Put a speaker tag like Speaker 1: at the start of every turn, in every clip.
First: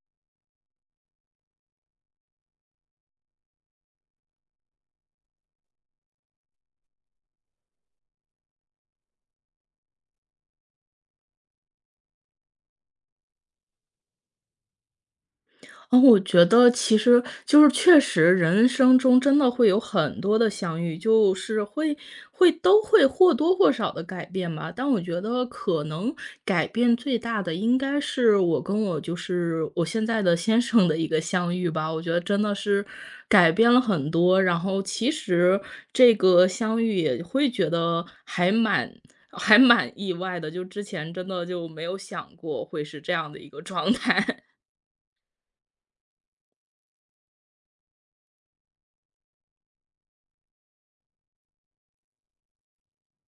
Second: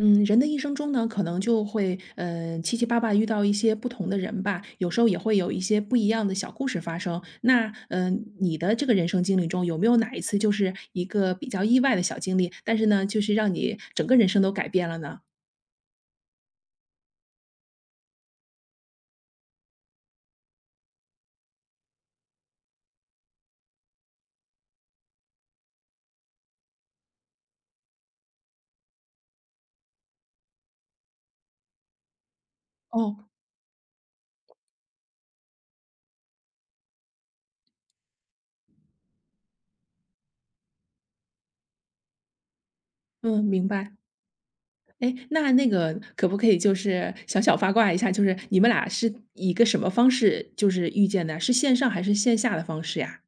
Speaker 1: 嗯，人的一生中呢，可能就会，七七八八遇到一些不同的人吧，有时候也会有一些不一样的小故事发生。那，你的这个人生经历中，有没有哪一次就是一个比较意外的小经历，但是呢，就是让你整个人生都改变了呢？
Speaker 2: 哦，我觉得其实就是确实人生中真的会有很多的相遇，就是会都会或多或少的改变吧。但我觉得可能改变最大的应该是我跟我就是我现在的先生的一个相遇吧，我觉得真的是
Speaker 1: 哦，
Speaker 2: 改变了很多。然后其实这个相遇也会觉得还蛮意外的，就之前真的就没有想过会是这样的
Speaker 1: 嗯，
Speaker 2: 一个
Speaker 1: 明
Speaker 2: 状
Speaker 1: 白。
Speaker 2: 态。
Speaker 1: 哎，那个可不可以就是小小八卦一下，就是你们俩是以一个什么方式就是遇见的？是线上还是线下的方式呀？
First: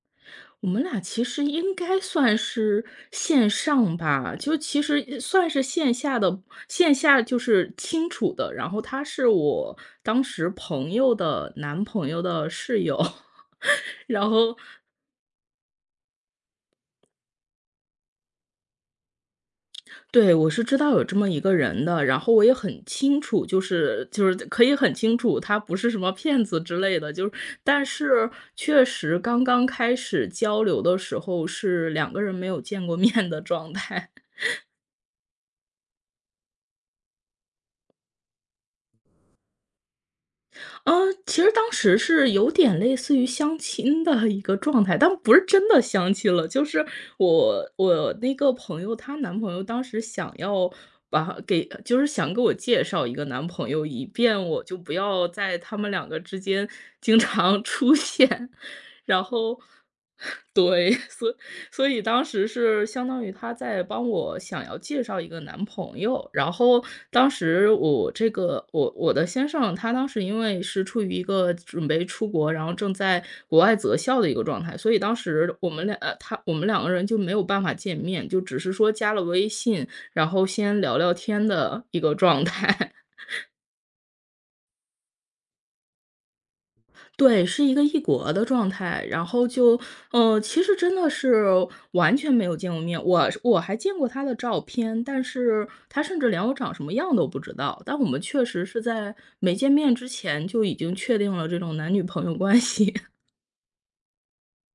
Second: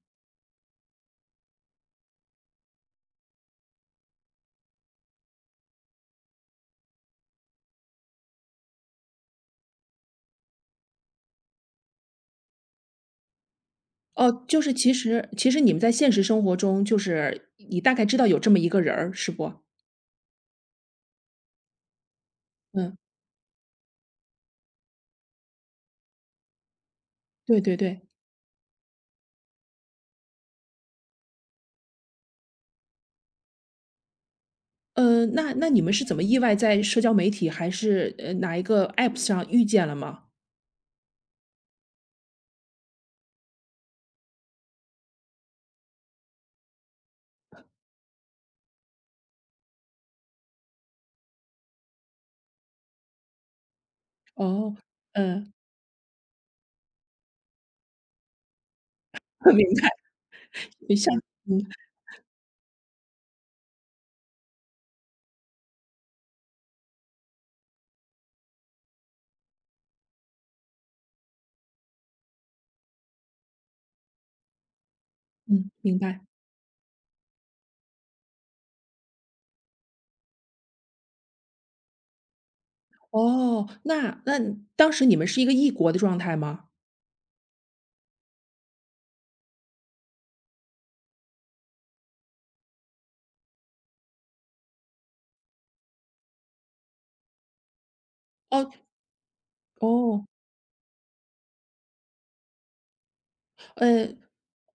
Speaker 2: 我们俩其实应该算是线上吧，就其实算是线下的，线下就是清楚的。然后他是我当时朋友的男朋友的室友，然
Speaker 1: 哦，
Speaker 2: 后
Speaker 1: 就是其实你们在现实生活中，就是你大概知道有这么一个人儿，是不？
Speaker 2: 对，我是知道有这么一个人的，然后我也很
Speaker 1: 嗯，
Speaker 2: 清楚，就是可以很清楚他不是什么骗子之类的，就是
Speaker 1: 对对
Speaker 2: 但
Speaker 1: 对。
Speaker 2: 是确实刚刚开始交流的时候是两个人没有见过面的状态。
Speaker 1: 那你们是怎么意外在社交媒体还是，哪一个 App 上遇见了吗？
Speaker 2: 呃，其实当时是有点类似于相亲的一个状态，但不是真的相亲了。就是我那个朋友，她男朋友当时想要把给就是想给我介绍一个男朋友，以便我
Speaker 1: 哦，
Speaker 2: 就不要
Speaker 1: 嗯，
Speaker 2: 在他们两个之间经常 出现。然 后，
Speaker 1: 明白，
Speaker 2: 对，
Speaker 1: 你像
Speaker 2: 所以
Speaker 1: 嗯
Speaker 2: 所以当时是相当于她在帮我想要介绍一个男朋友，然后当时我这个我我的先生，他当时因为是处于一个准备出国，然后正在国外择校的一个状态，所以当时
Speaker 1: 嗯，明白。
Speaker 2: 我们两个人就没有办法见面，就只是说加了微信，然后先聊聊天的一个状态。
Speaker 1: 哦，那当时你们是一个异国的状态吗？
Speaker 2: 对，是一个异国的状态，然后就，其实真的是完全没有见过面。我还见过他的照片，但是他甚至连我长什么样都不知道。但我们确实
Speaker 1: 哦
Speaker 2: 是在没见面之
Speaker 1: 哦，
Speaker 2: 前就已经确定了这种男女朋友关系。
Speaker 1: 呃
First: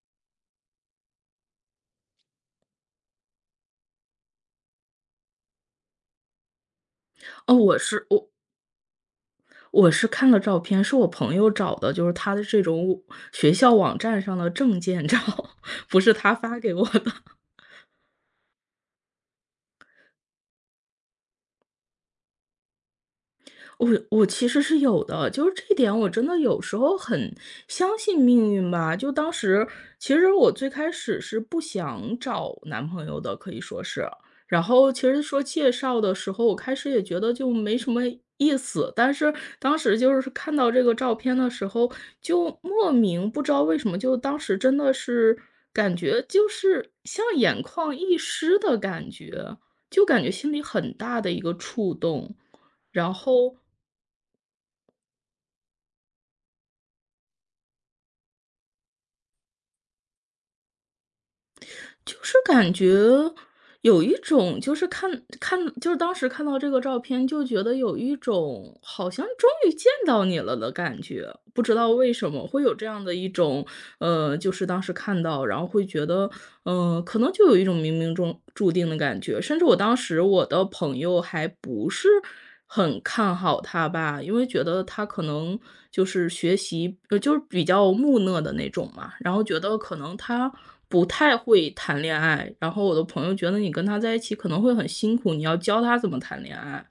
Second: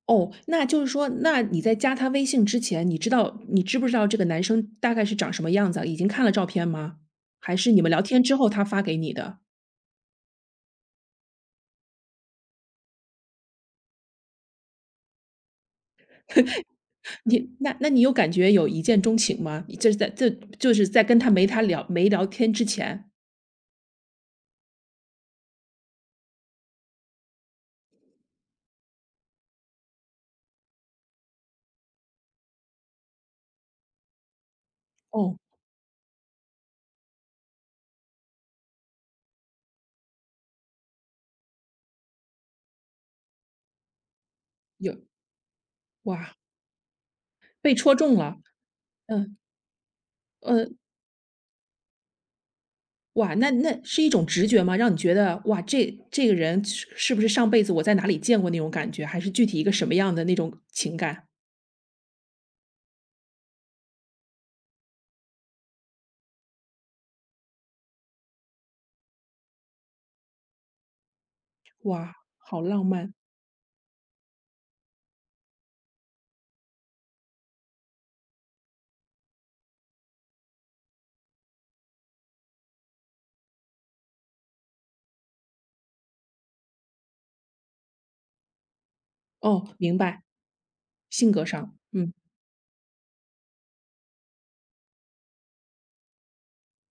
Speaker 1: 哦，那就是说，那你在加他微信之前，你知道你知不知道这个男生大概是长什么样子啊已经看了照片吗？
Speaker 2: 哦，
Speaker 1: 还是
Speaker 2: 我
Speaker 1: 你们聊
Speaker 2: 是
Speaker 1: 天
Speaker 2: 我
Speaker 1: 之后他发给你的？
Speaker 2: 我是看了照片，是我朋友找的，就是他的这种学校网站上的证件照，不是他发给我的。
Speaker 1: 你那你有感觉有一见钟情吗？你这是在这就是在跟他没他聊没聊天之前，
Speaker 2: 我其实是有的，就是这一点我真的有时候很相信命运吧。就当时其实我最开始是不想找男朋友的，可以说是。然后其实
Speaker 1: 哦，
Speaker 2: 说介绍的时候，我开始也觉得就没什么意思，但是当时就是看到这个照片的时候，就莫名不知道为什么，就当时真的
Speaker 1: 有，
Speaker 2: 是感觉
Speaker 1: 哇，
Speaker 2: 就是像眼
Speaker 1: 被戳
Speaker 2: 眶
Speaker 1: 中
Speaker 2: 一
Speaker 1: 了，
Speaker 2: 湿的感
Speaker 1: 嗯，
Speaker 2: 觉，就感觉心里
Speaker 1: 呃，
Speaker 2: 很大的一个触动。然
Speaker 1: 哇，那
Speaker 2: 后
Speaker 1: 那是一种直觉吗？让你觉得哇，这个人是是不是上辈子我在哪里见过那种感觉？还是具体一个什么样的那种情感？
Speaker 2: 就是感觉有一种，就是看看，就是当时看到这个照片，就觉得有一种好像终于见到你了的感觉。不知道为
Speaker 1: 哇，
Speaker 2: 什么
Speaker 1: 好
Speaker 2: 会有
Speaker 1: 浪
Speaker 2: 这样
Speaker 1: 漫。
Speaker 2: 的一种，就是当时看到，然后会觉得可能就有一种冥冥中注定的感觉。甚至我当时我的朋友还不是很看好他吧，因为觉得他可能就是学习，就是比较木讷的那种嘛，然后觉
Speaker 1: 哦，
Speaker 2: 得可
Speaker 1: 明
Speaker 2: 能
Speaker 1: 白，
Speaker 2: 他不
Speaker 1: 性
Speaker 2: 太
Speaker 1: 格
Speaker 2: 会
Speaker 1: 上，
Speaker 2: 谈恋爱，然后我的朋友觉得你跟他在一起可能会很辛苦，你要教他怎么谈恋爱。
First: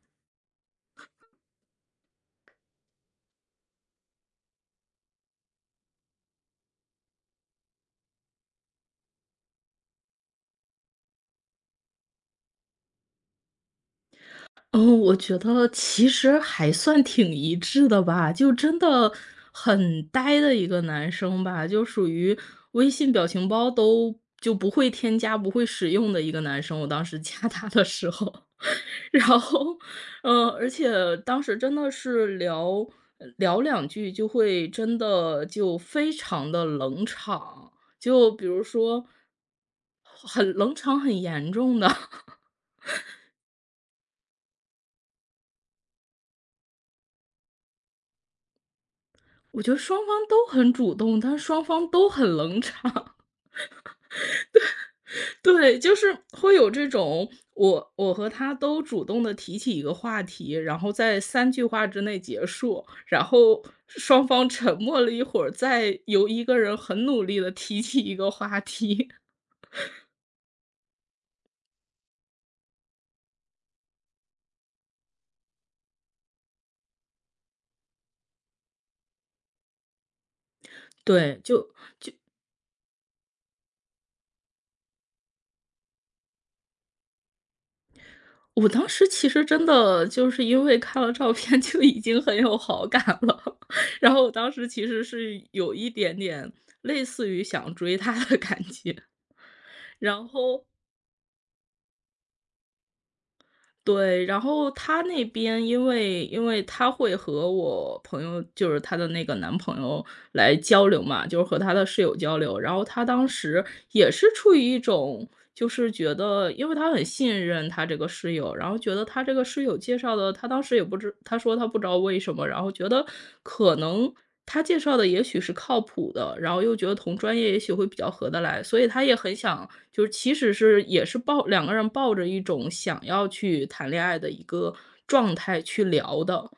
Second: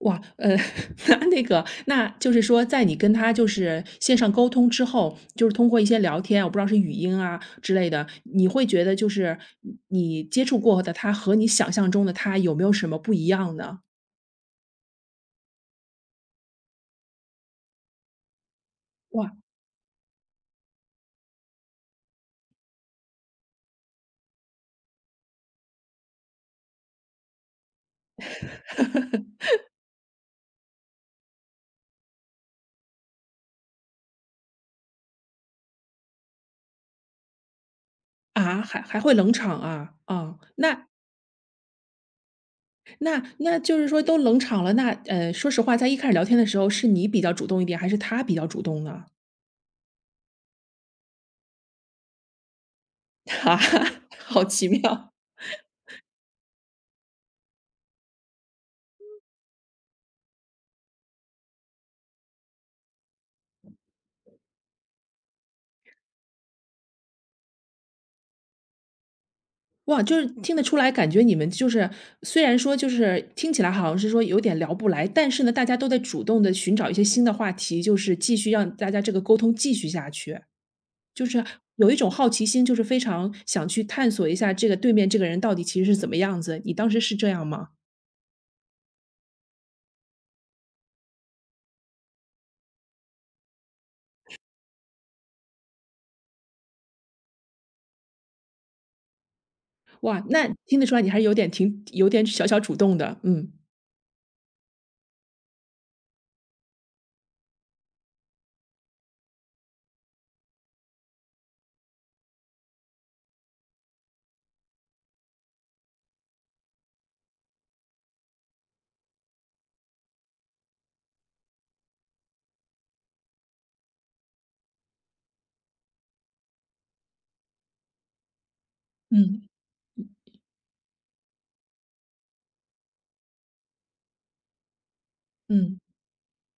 Speaker 1: 哇，那那个，那就是说，在你跟他就是线上沟通之后，就是通过一些聊天啊，我不知道是语音啊之类的，你会觉得就是你接触过的他和你想象中的他有没有什么不一样呢？
Speaker 2: 嗯，我觉得其实还算挺一致的吧，就真的
Speaker 1: 哇，
Speaker 2: 很呆的一个男生吧，就属于微信表情包都就不会添加、不会使用的一个男生。我当时加他的时候，然 后，嗯，而且当时真的是聊聊两句就会真的就非常的冷场，就比
Speaker 1: 啊，
Speaker 2: 如
Speaker 1: 还
Speaker 2: 说
Speaker 1: 会冷场啊，啊，
Speaker 2: 很冷
Speaker 1: 那
Speaker 2: 场很严重的。
Speaker 1: 那那就是说都冷场了，那说实话，在一开始聊天的时候，是你比较主动一点，还是他比较主动呢？
Speaker 2: 我觉得双方都很主动，但是双方都很冷场。
Speaker 1: 啊，好奇妙。
Speaker 2: 对，就是会有这种，我和他都主动的提起一个话题，然后在三句话之内结束，然后双方沉默了一会儿，再由一个人很努力的提起一个话题。
Speaker 1: 哇，就是听得出来，感觉你们就是虽然说就是听起来好像是说有点聊不来，但是呢，大家都在主动的寻找一些新的话题，就是继续让大家这个沟通继续下去。就
Speaker 2: 对，
Speaker 1: 是
Speaker 2: 就
Speaker 1: 有一种好奇心，就是非常想去探索一下这个对面这个人到底其实是怎么样子，你当时是这样吗？
Speaker 2: 我当时其实真的就是因为看了照片就已经很有好感了，然后我当时其实是有一点点类似于想追他的感觉。
Speaker 1: 哇，
Speaker 2: 然
Speaker 1: 那
Speaker 2: 后
Speaker 1: 听得出来你还是有点小小主动的，嗯。
Speaker 2: 对，然后她那边因为她会和我朋友，就是她的那个男朋友来交流嘛，就是和她的室友交流。然后她当时也是处于一种，就是觉得，因为她很信任她这个室友，然后觉得她这个室友介绍的，她当时也不知，她说她不知道为什么，然后觉得可能他介绍的也许是靠谱的，然后又觉得同专业也许会比较合得来，所以他也很
Speaker 1: 嗯，
Speaker 2: 想，就是其实是也是抱两个人抱着一种想要去谈恋爱的一个状态
Speaker 1: 嗯。
Speaker 2: 去聊的，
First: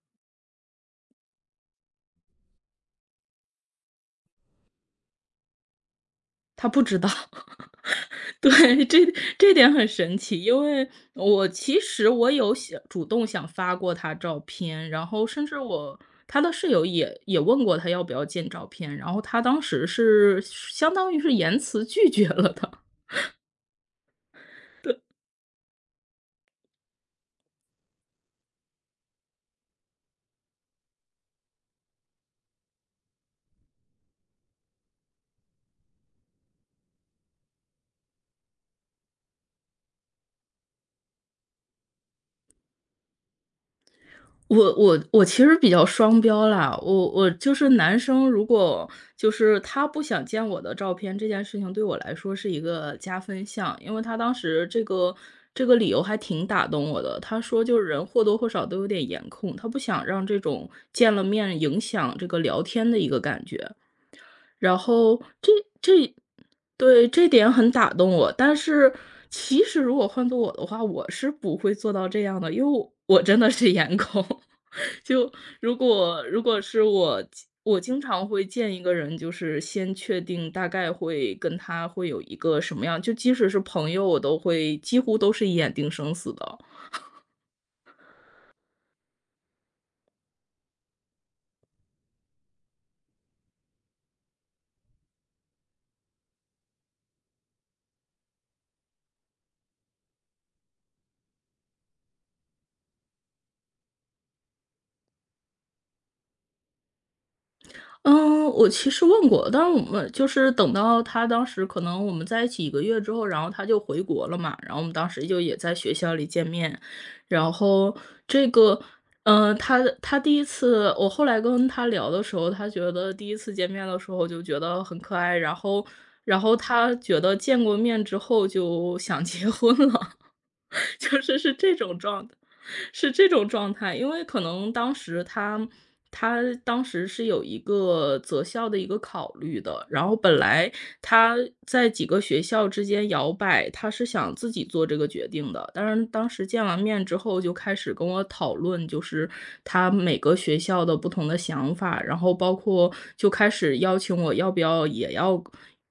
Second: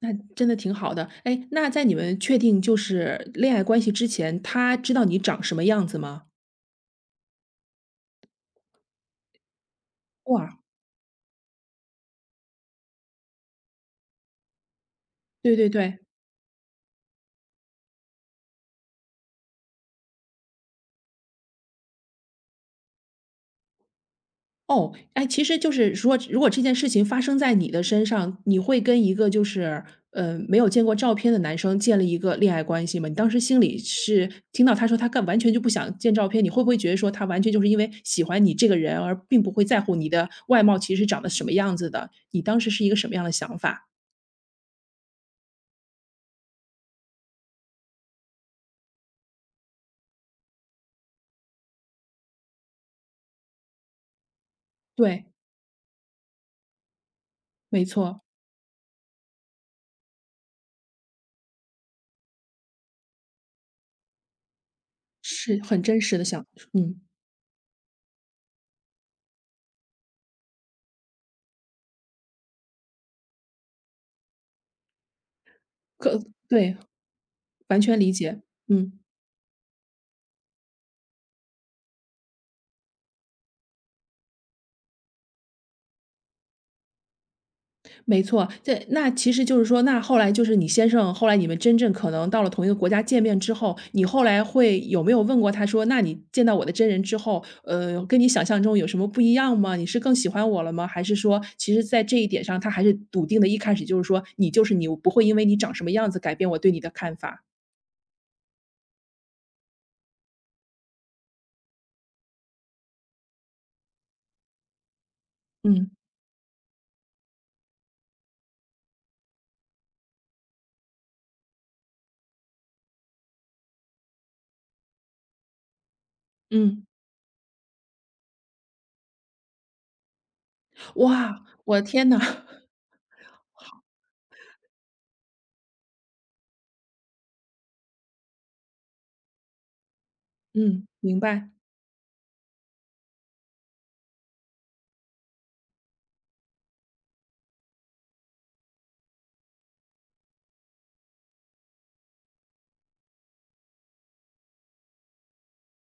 Speaker 1: 那真的挺好的。哎，那在你们确定就是恋爱关系之前，他知道你长什么样子吗？
Speaker 2: 他不知道。对，这点很神奇，
Speaker 1: 哇。
Speaker 2: 因为我其实有想主动想发过他照片，然后甚
Speaker 1: 对
Speaker 2: 至
Speaker 1: 对对，
Speaker 2: 他的室友也问过他要不要见照片，然后他当时是相当于是言辞拒绝了的，
Speaker 1: 哦，
Speaker 2: 对。
Speaker 1: 哎，其实就是说，如果这件事情发生在你的身上，你会跟一个就是，没有见过照片的男生建立一个恋爱关系吗？你当时心里是听到他说他干完全就不想见照片，你会不会觉得说他完全就是因为喜欢你这个人，而并不会在乎你的外貌其实长得什么样子的？你当时是一个什么样的想法？
Speaker 2: 我其实比较双标啦，我就是男生，如果就是他不想见我的照片，这件事情对我来说是一个加分项，因为他当时这个
Speaker 1: 对，
Speaker 2: 这个理由还挺打动我的。他说就
Speaker 1: 没
Speaker 2: 是人
Speaker 1: 错，
Speaker 2: 或多或少都有点颜控，他不想让这种见了面影响这个聊天的一个感觉。然后这
Speaker 1: 是很真
Speaker 2: 这
Speaker 1: 实的想，嗯，
Speaker 2: 对，这点很打动我，但是其实如果换做我的话，我是不会做到这样的，因为我真的是颜控。就如
Speaker 1: 可
Speaker 2: 果如果
Speaker 1: 对，
Speaker 2: 是我
Speaker 1: 完全
Speaker 2: 经
Speaker 1: 理
Speaker 2: 常
Speaker 1: 解，
Speaker 2: 会见一
Speaker 1: 嗯。
Speaker 2: 个人，就是先确定大概会跟他会有一个什么样，就即使是朋友，我都会几乎都是一眼定生死的。
Speaker 1: 没错，这那其实就是说，那后来就是你先生，后来你们真正可能到了同一个国家见面之后，你后来会有没有问过他说："那你见到我的真人之后，跟你想象中有什么不一样吗？你是更喜欢我了吗？"还是说，其实在这一点上，他还是笃定的，一开始就是说："你就是你，我不会因为你长什么样子改变我对你的看法。"
Speaker 2: 嗯，我其实问过，但是我们就是等到他当时可能我们在一起一个月之后，然后他就回国了嘛，然后我们当时就也在
Speaker 1: 嗯，
Speaker 2: 学校里见面。然后这个，他他第一次我后来跟他聊的时候，他觉得第一次见面的时候就觉得很可爱，然后
Speaker 1: 嗯，
Speaker 2: 他觉得见过面之后就想结婚了，就是
Speaker 1: 哇，
Speaker 2: 是这
Speaker 1: 我的
Speaker 2: 种
Speaker 1: 天呐，
Speaker 2: 状态。是这种状态。因为可能当时他当时是有一个择校的一个考虑的，然后本来
Speaker 1: 嗯，明
Speaker 2: 他
Speaker 1: 白，
Speaker 2: 在几个学校之间摇摆，他是想自己做这个决定的。但是当时见完面之后，就开始跟我讨论，就是他每个学校的不同的想法，然后包括就开始邀请我要不要也要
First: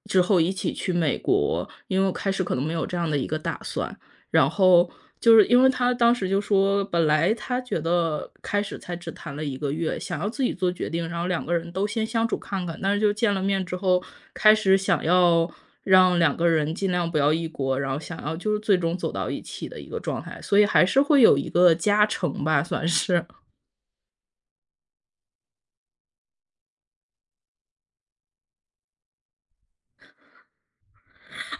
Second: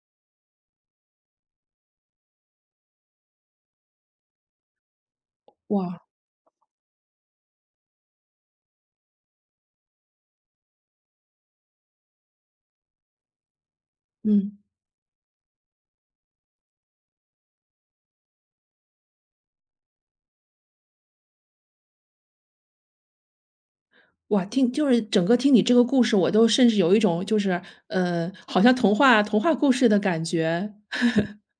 Speaker 2: 之后一起去美国，因为我开始可能没有这样的一个打算。然后就是因为他
Speaker 1: 哇，
Speaker 2: 当时就说，本来他觉得开始才只谈了一个月，想要自己做决定，然后两个人都先相处看看，但是就见了面之后，开
Speaker 1: 嗯。
Speaker 2: 始想要让两个人尽量不要异国，然后想要就是最终走到一起的一个状态，所以还是会有一个加成吧，算是。
Speaker 1: 哇，听就是整个听你这个故事，我都甚至有一种就是，好像童话故事的感觉。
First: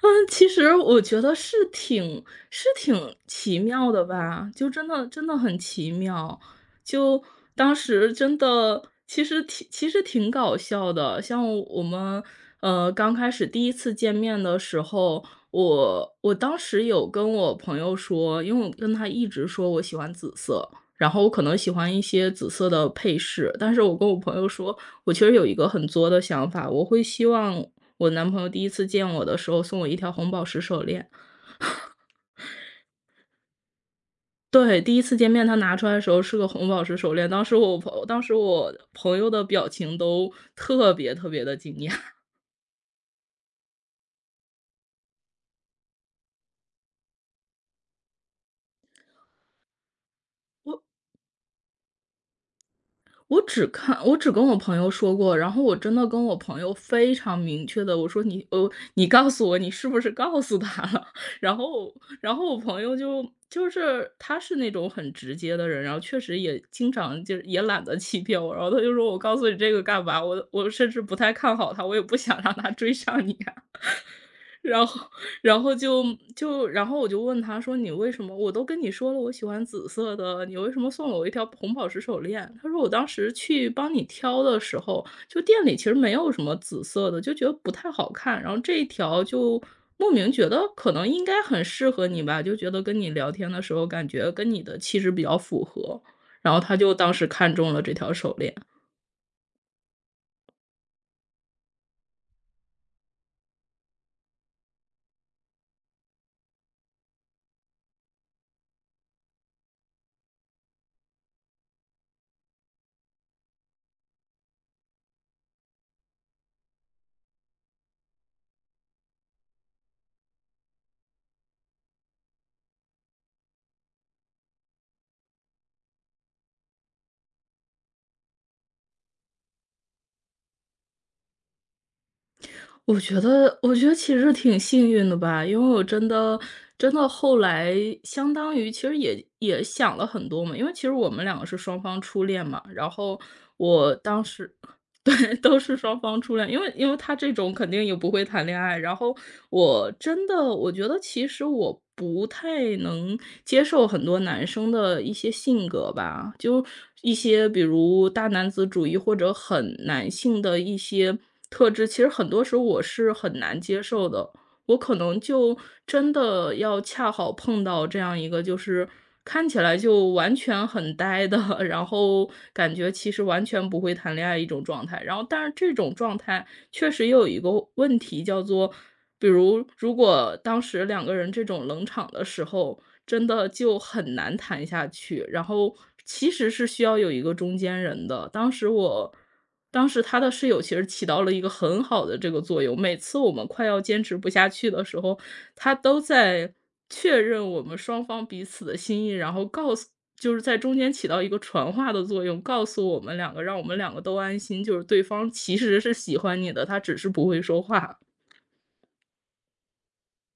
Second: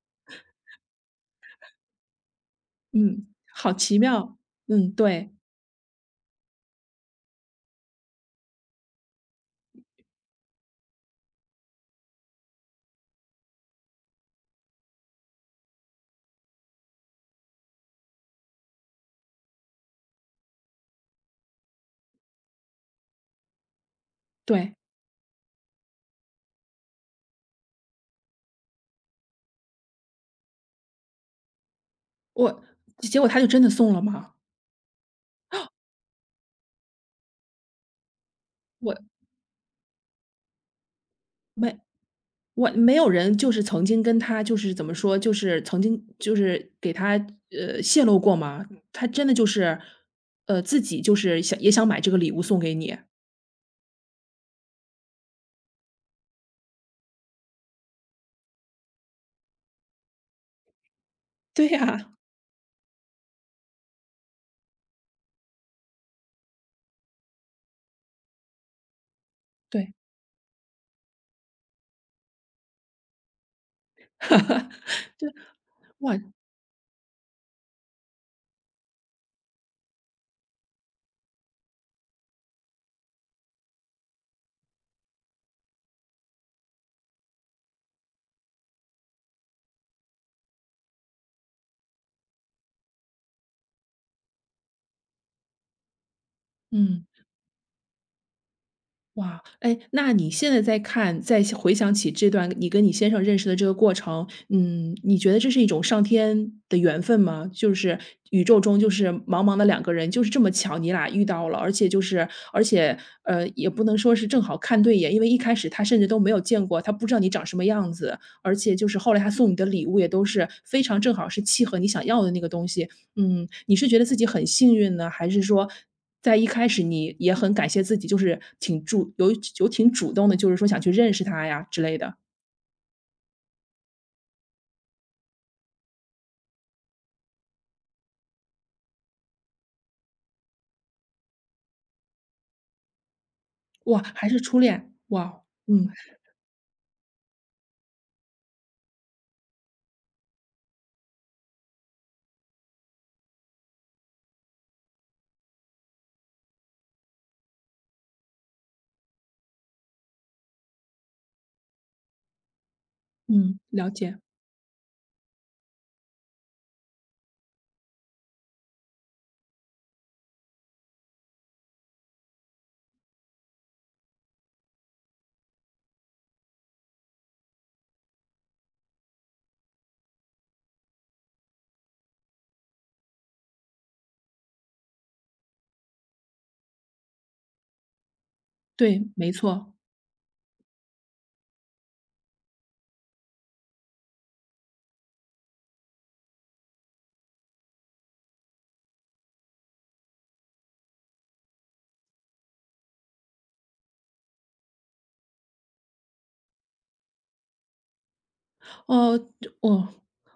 Speaker 2: 嗯，其实我觉得是挺
Speaker 1: 嗯，
Speaker 2: 奇
Speaker 1: 好
Speaker 2: 妙
Speaker 1: 奇
Speaker 2: 的
Speaker 1: 妙。
Speaker 2: 吧，就真
Speaker 1: 嗯，
Speaker 2: 的真
Speaker 1: 对，
Speaker 2: 的很奇妙。就当时真的其实挺搞笑的，像我们，刚开始第一次见面的时候，我当时有跟我朋友说，因为我跟他一直说我喜欢紫色，然后我可能喜欢一些紫色的配饰，但是我跟我朋友
Speaker 1: 对，
Speaker 2: 说，我其实有一个很作的想法，我会希望我男朋友第一次见我的时候送我一条红宝石手链。
Speaker 1: 我结果他就真的送了吗？
Speaker 2: 对，第一次见面他拿出来的时候是个红宝石手链，当时我朋当时我
Speaker 1: 我
Speaker 2: 朋友的表情都特别特别的惊
Speaker 1: 没
Speaker 2: 讶。
Speaker 1: 我没有人就是曾经跟他就是怎么说，就是曾经就是给他，泄露过吗？他真的就是，自
Speaker 2: 我
Speaker 1: 己就是想也想买这个礼物送给你？
Speaker 2: 我只跟我朋友说过，然后我真的跟我朋友非常明确的我说：“你你告诉我你是不是告诉他了？” 然
Speaker 1: 对
Speaker 2: 后
Speaker 1: 呀，
Speaker 2: 我朋友就是他是那种很直接的人，然后确实也经常就是也懒得欺骗我，然后他就说：“我告诉你这个
Speaker 1: 对，
Speaker 2: 干嘛？我我甚至不太看好他，我也不想让他追上你。”
Speaker 1: 哈哈，
Speaker 2: 然后
Speaker 1: 对，
Speaker 2: 然后就
Speaker 1: 哇，
Speaker 2: 就然后我就问他说：“你为什么我都跟你说了，我喜欢紫色的，你为什么送了我一条红宝石手链？”他说：“我当时去帮你挑的时候，就店里其实没有什么紫色的，就觉得不太好看，然后这一条就莫名觉得可能应该很适合你吧，就觉得跟你聊天的时候感觉跟你的气质比较符合。”然后他就
Speaker 1: 嗯。
Speaker 2: 当时看中了这条手链。
Speaker 1: 哇，哎，那你现在在看再想回想起这段你跟你先生认识的这个过程，嗯，你觉得这是一种上天的缘分吗？就是宇宙中就是茫茫的两个人，就是这么巧你俩遇到了，而且就是而且，也不能说是正好看对眼，因为一开始他甚至都没有见过，他不知道你长什么样子，而且就是后来他送你的礼物也都是非常正好是契合你想要的那个东西，嗯，你是觉得自己很幸运呢，还是说在一开始你也很感谢自己，就是有主动的，就是说想去认识他呀之类的？
Speaker 2: 我觉得其实挺幸运的吧，因为我真的真的后来相当于其实也想了很多嘛，因为其实我们两个是双方初恋嘛，然后我
Speaker 1: 哇，
Speaker 2: 当
Speaker 1: 还是
Speaker 2: 时
Speaker 1: 初恋，
Speaker 2: 对，
Speaker 1: 哇，
Speaker 2: 都是
Speaker 1: 嗯，
Speaker 2: 双方初恋，因为他这种肯定也不会谈恋爱，然后我真的我觉得其实我不太能接受很多男生的一些性格吧，就一些比如大男子主义或者很男性的一些特质，其实很多时候我是很
Speaker 1: 嗯，
Speaker 2: 难接
Speaker 1: 了
Speaker 2: 受
Speaker 1: 解，
Speaker 2: 的。我可能就真的要恰好碰到这样一个，就是看起来就完全很呆的，然后感觉其实完全不会谈恋爱一种状态。然后，但是这种状态确实也有一个问题，叫做比如，如果当时两个人这种冷场的时候，真的就很难谈下去，然后其实是需要有一个中间人的。
Speaker 1: 对，没错。
Speaker 2: 当时他的室友其实起到了一个很好的这个作用，每次我们快要坚持不下去的时候，他都在确认我们双方彼此的心意，然后告诉就是在中间起到一个传话的作用，告诉我们两个，让我们两个都安心，就是对方其实是喜欢你的，他只是不会说话。
Speaker 1: 哦，哦，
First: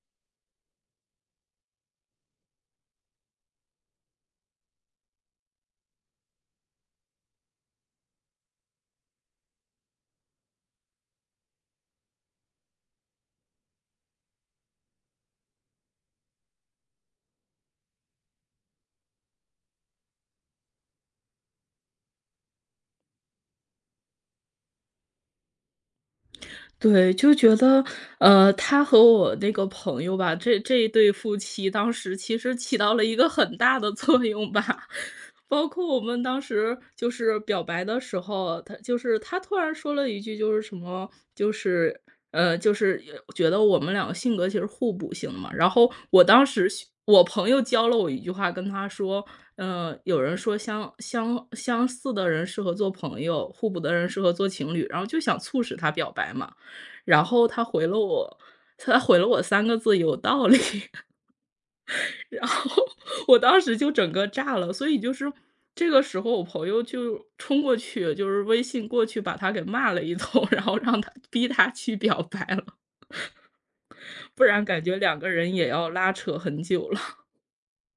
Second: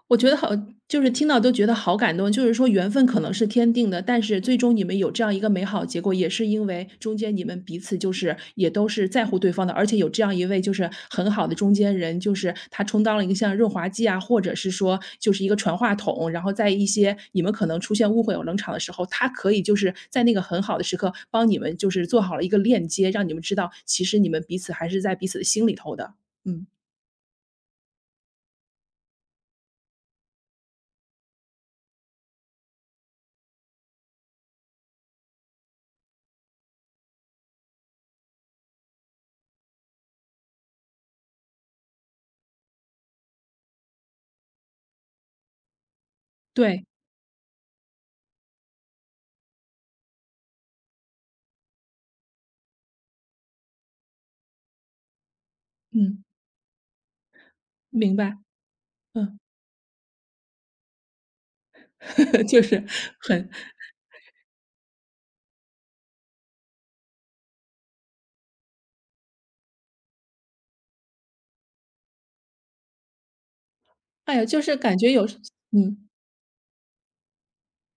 Speaker 1: 我觉得好就是听到都觉得好感动。就是说缘分可能是天定的，但是最终你们有这样一个美好结果，也是因为中间你们彼此就是也都是在乎对方的，而且有这样一位就是很好的中间人，就是他充当了一个像润滑剂啊，或者是说就是一个传话筒，然后在一些你们可能出现误会有冷场的时候，他可以就是在那个很好的时刻帮你们就是做好了一个链接，让你们知道其实你们彼此还是在彼此的心里头的。嗯，
Speaker 2: 对，就觉得，他和我那个朋友吧，这一对夫妻当时其实起到了一个很大的作用吧。包括我们当时就是表白的时候，他就是他突然说了一句，就是什么，就是就是也觉得我们两个性格其实互补性的嘛。然后我当时
Speaker 1: 对，
Speaker 2: 是我朋友教了我一句话，跟他说，有人说相似的人适合做朋友，互补的人适合做情侣，然后就想促使他表
Speaker 1: 嗯。
Speaker 2: 白嘛。然后
Speaker 1: 明白，
Speaker 2: 他回了
Speaker 1: 嗯，
Speaker 2: 我三个字：“有道理。”然
Speaker 1: 就是
Speaker 2: 后我
Speaker 1: 很
Speaker 2: 当时就整个炸了，所以就是这个时候我朋友就冲过去，就是微信过去把他给骂了一通，然后逼他去表白了，
Speaker 1: 哎呀，
Speaker 2: 不
Speaker 1: 就
Speaker 2: 然
Speaker 1: 是
Speaker 2: 感
Speaker 1: 感
Speaker 2: 觉
Speaker 1: 觉
Speaker 2: 两
Speaker 1: 有
Speaker 2: 个人也要
Speaker 1: 嗯，
Speaker 2: 拉扯很久了。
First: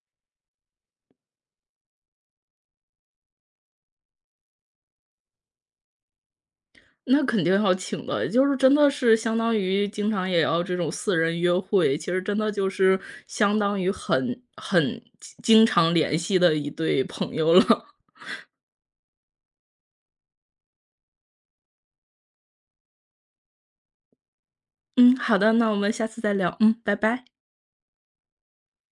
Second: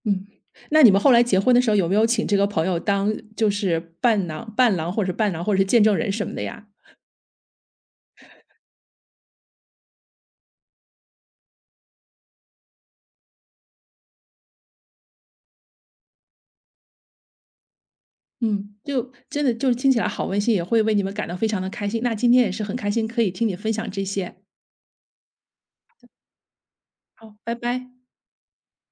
Speaker 1: 嗯。那你们后来结婚的时候有没有请这个朋友当就是伴郎或者是伴郎或者是见证人什么的呀？
Speaker 2: 那肯定要请的，就是真的是相当于经常也要这种四人约会，其实真的就是相当于很经常联系的一对朋友了。
Speaker 1: 嗯，就真的就是听起来好温馨，也会为你们感到非常的开心，那今天也是很开心可以听你分享这些，
Speaker 2: 嗯，好的，那我们下次再聊。嗯，拜拜。
Speaker 1: 好，拜拜。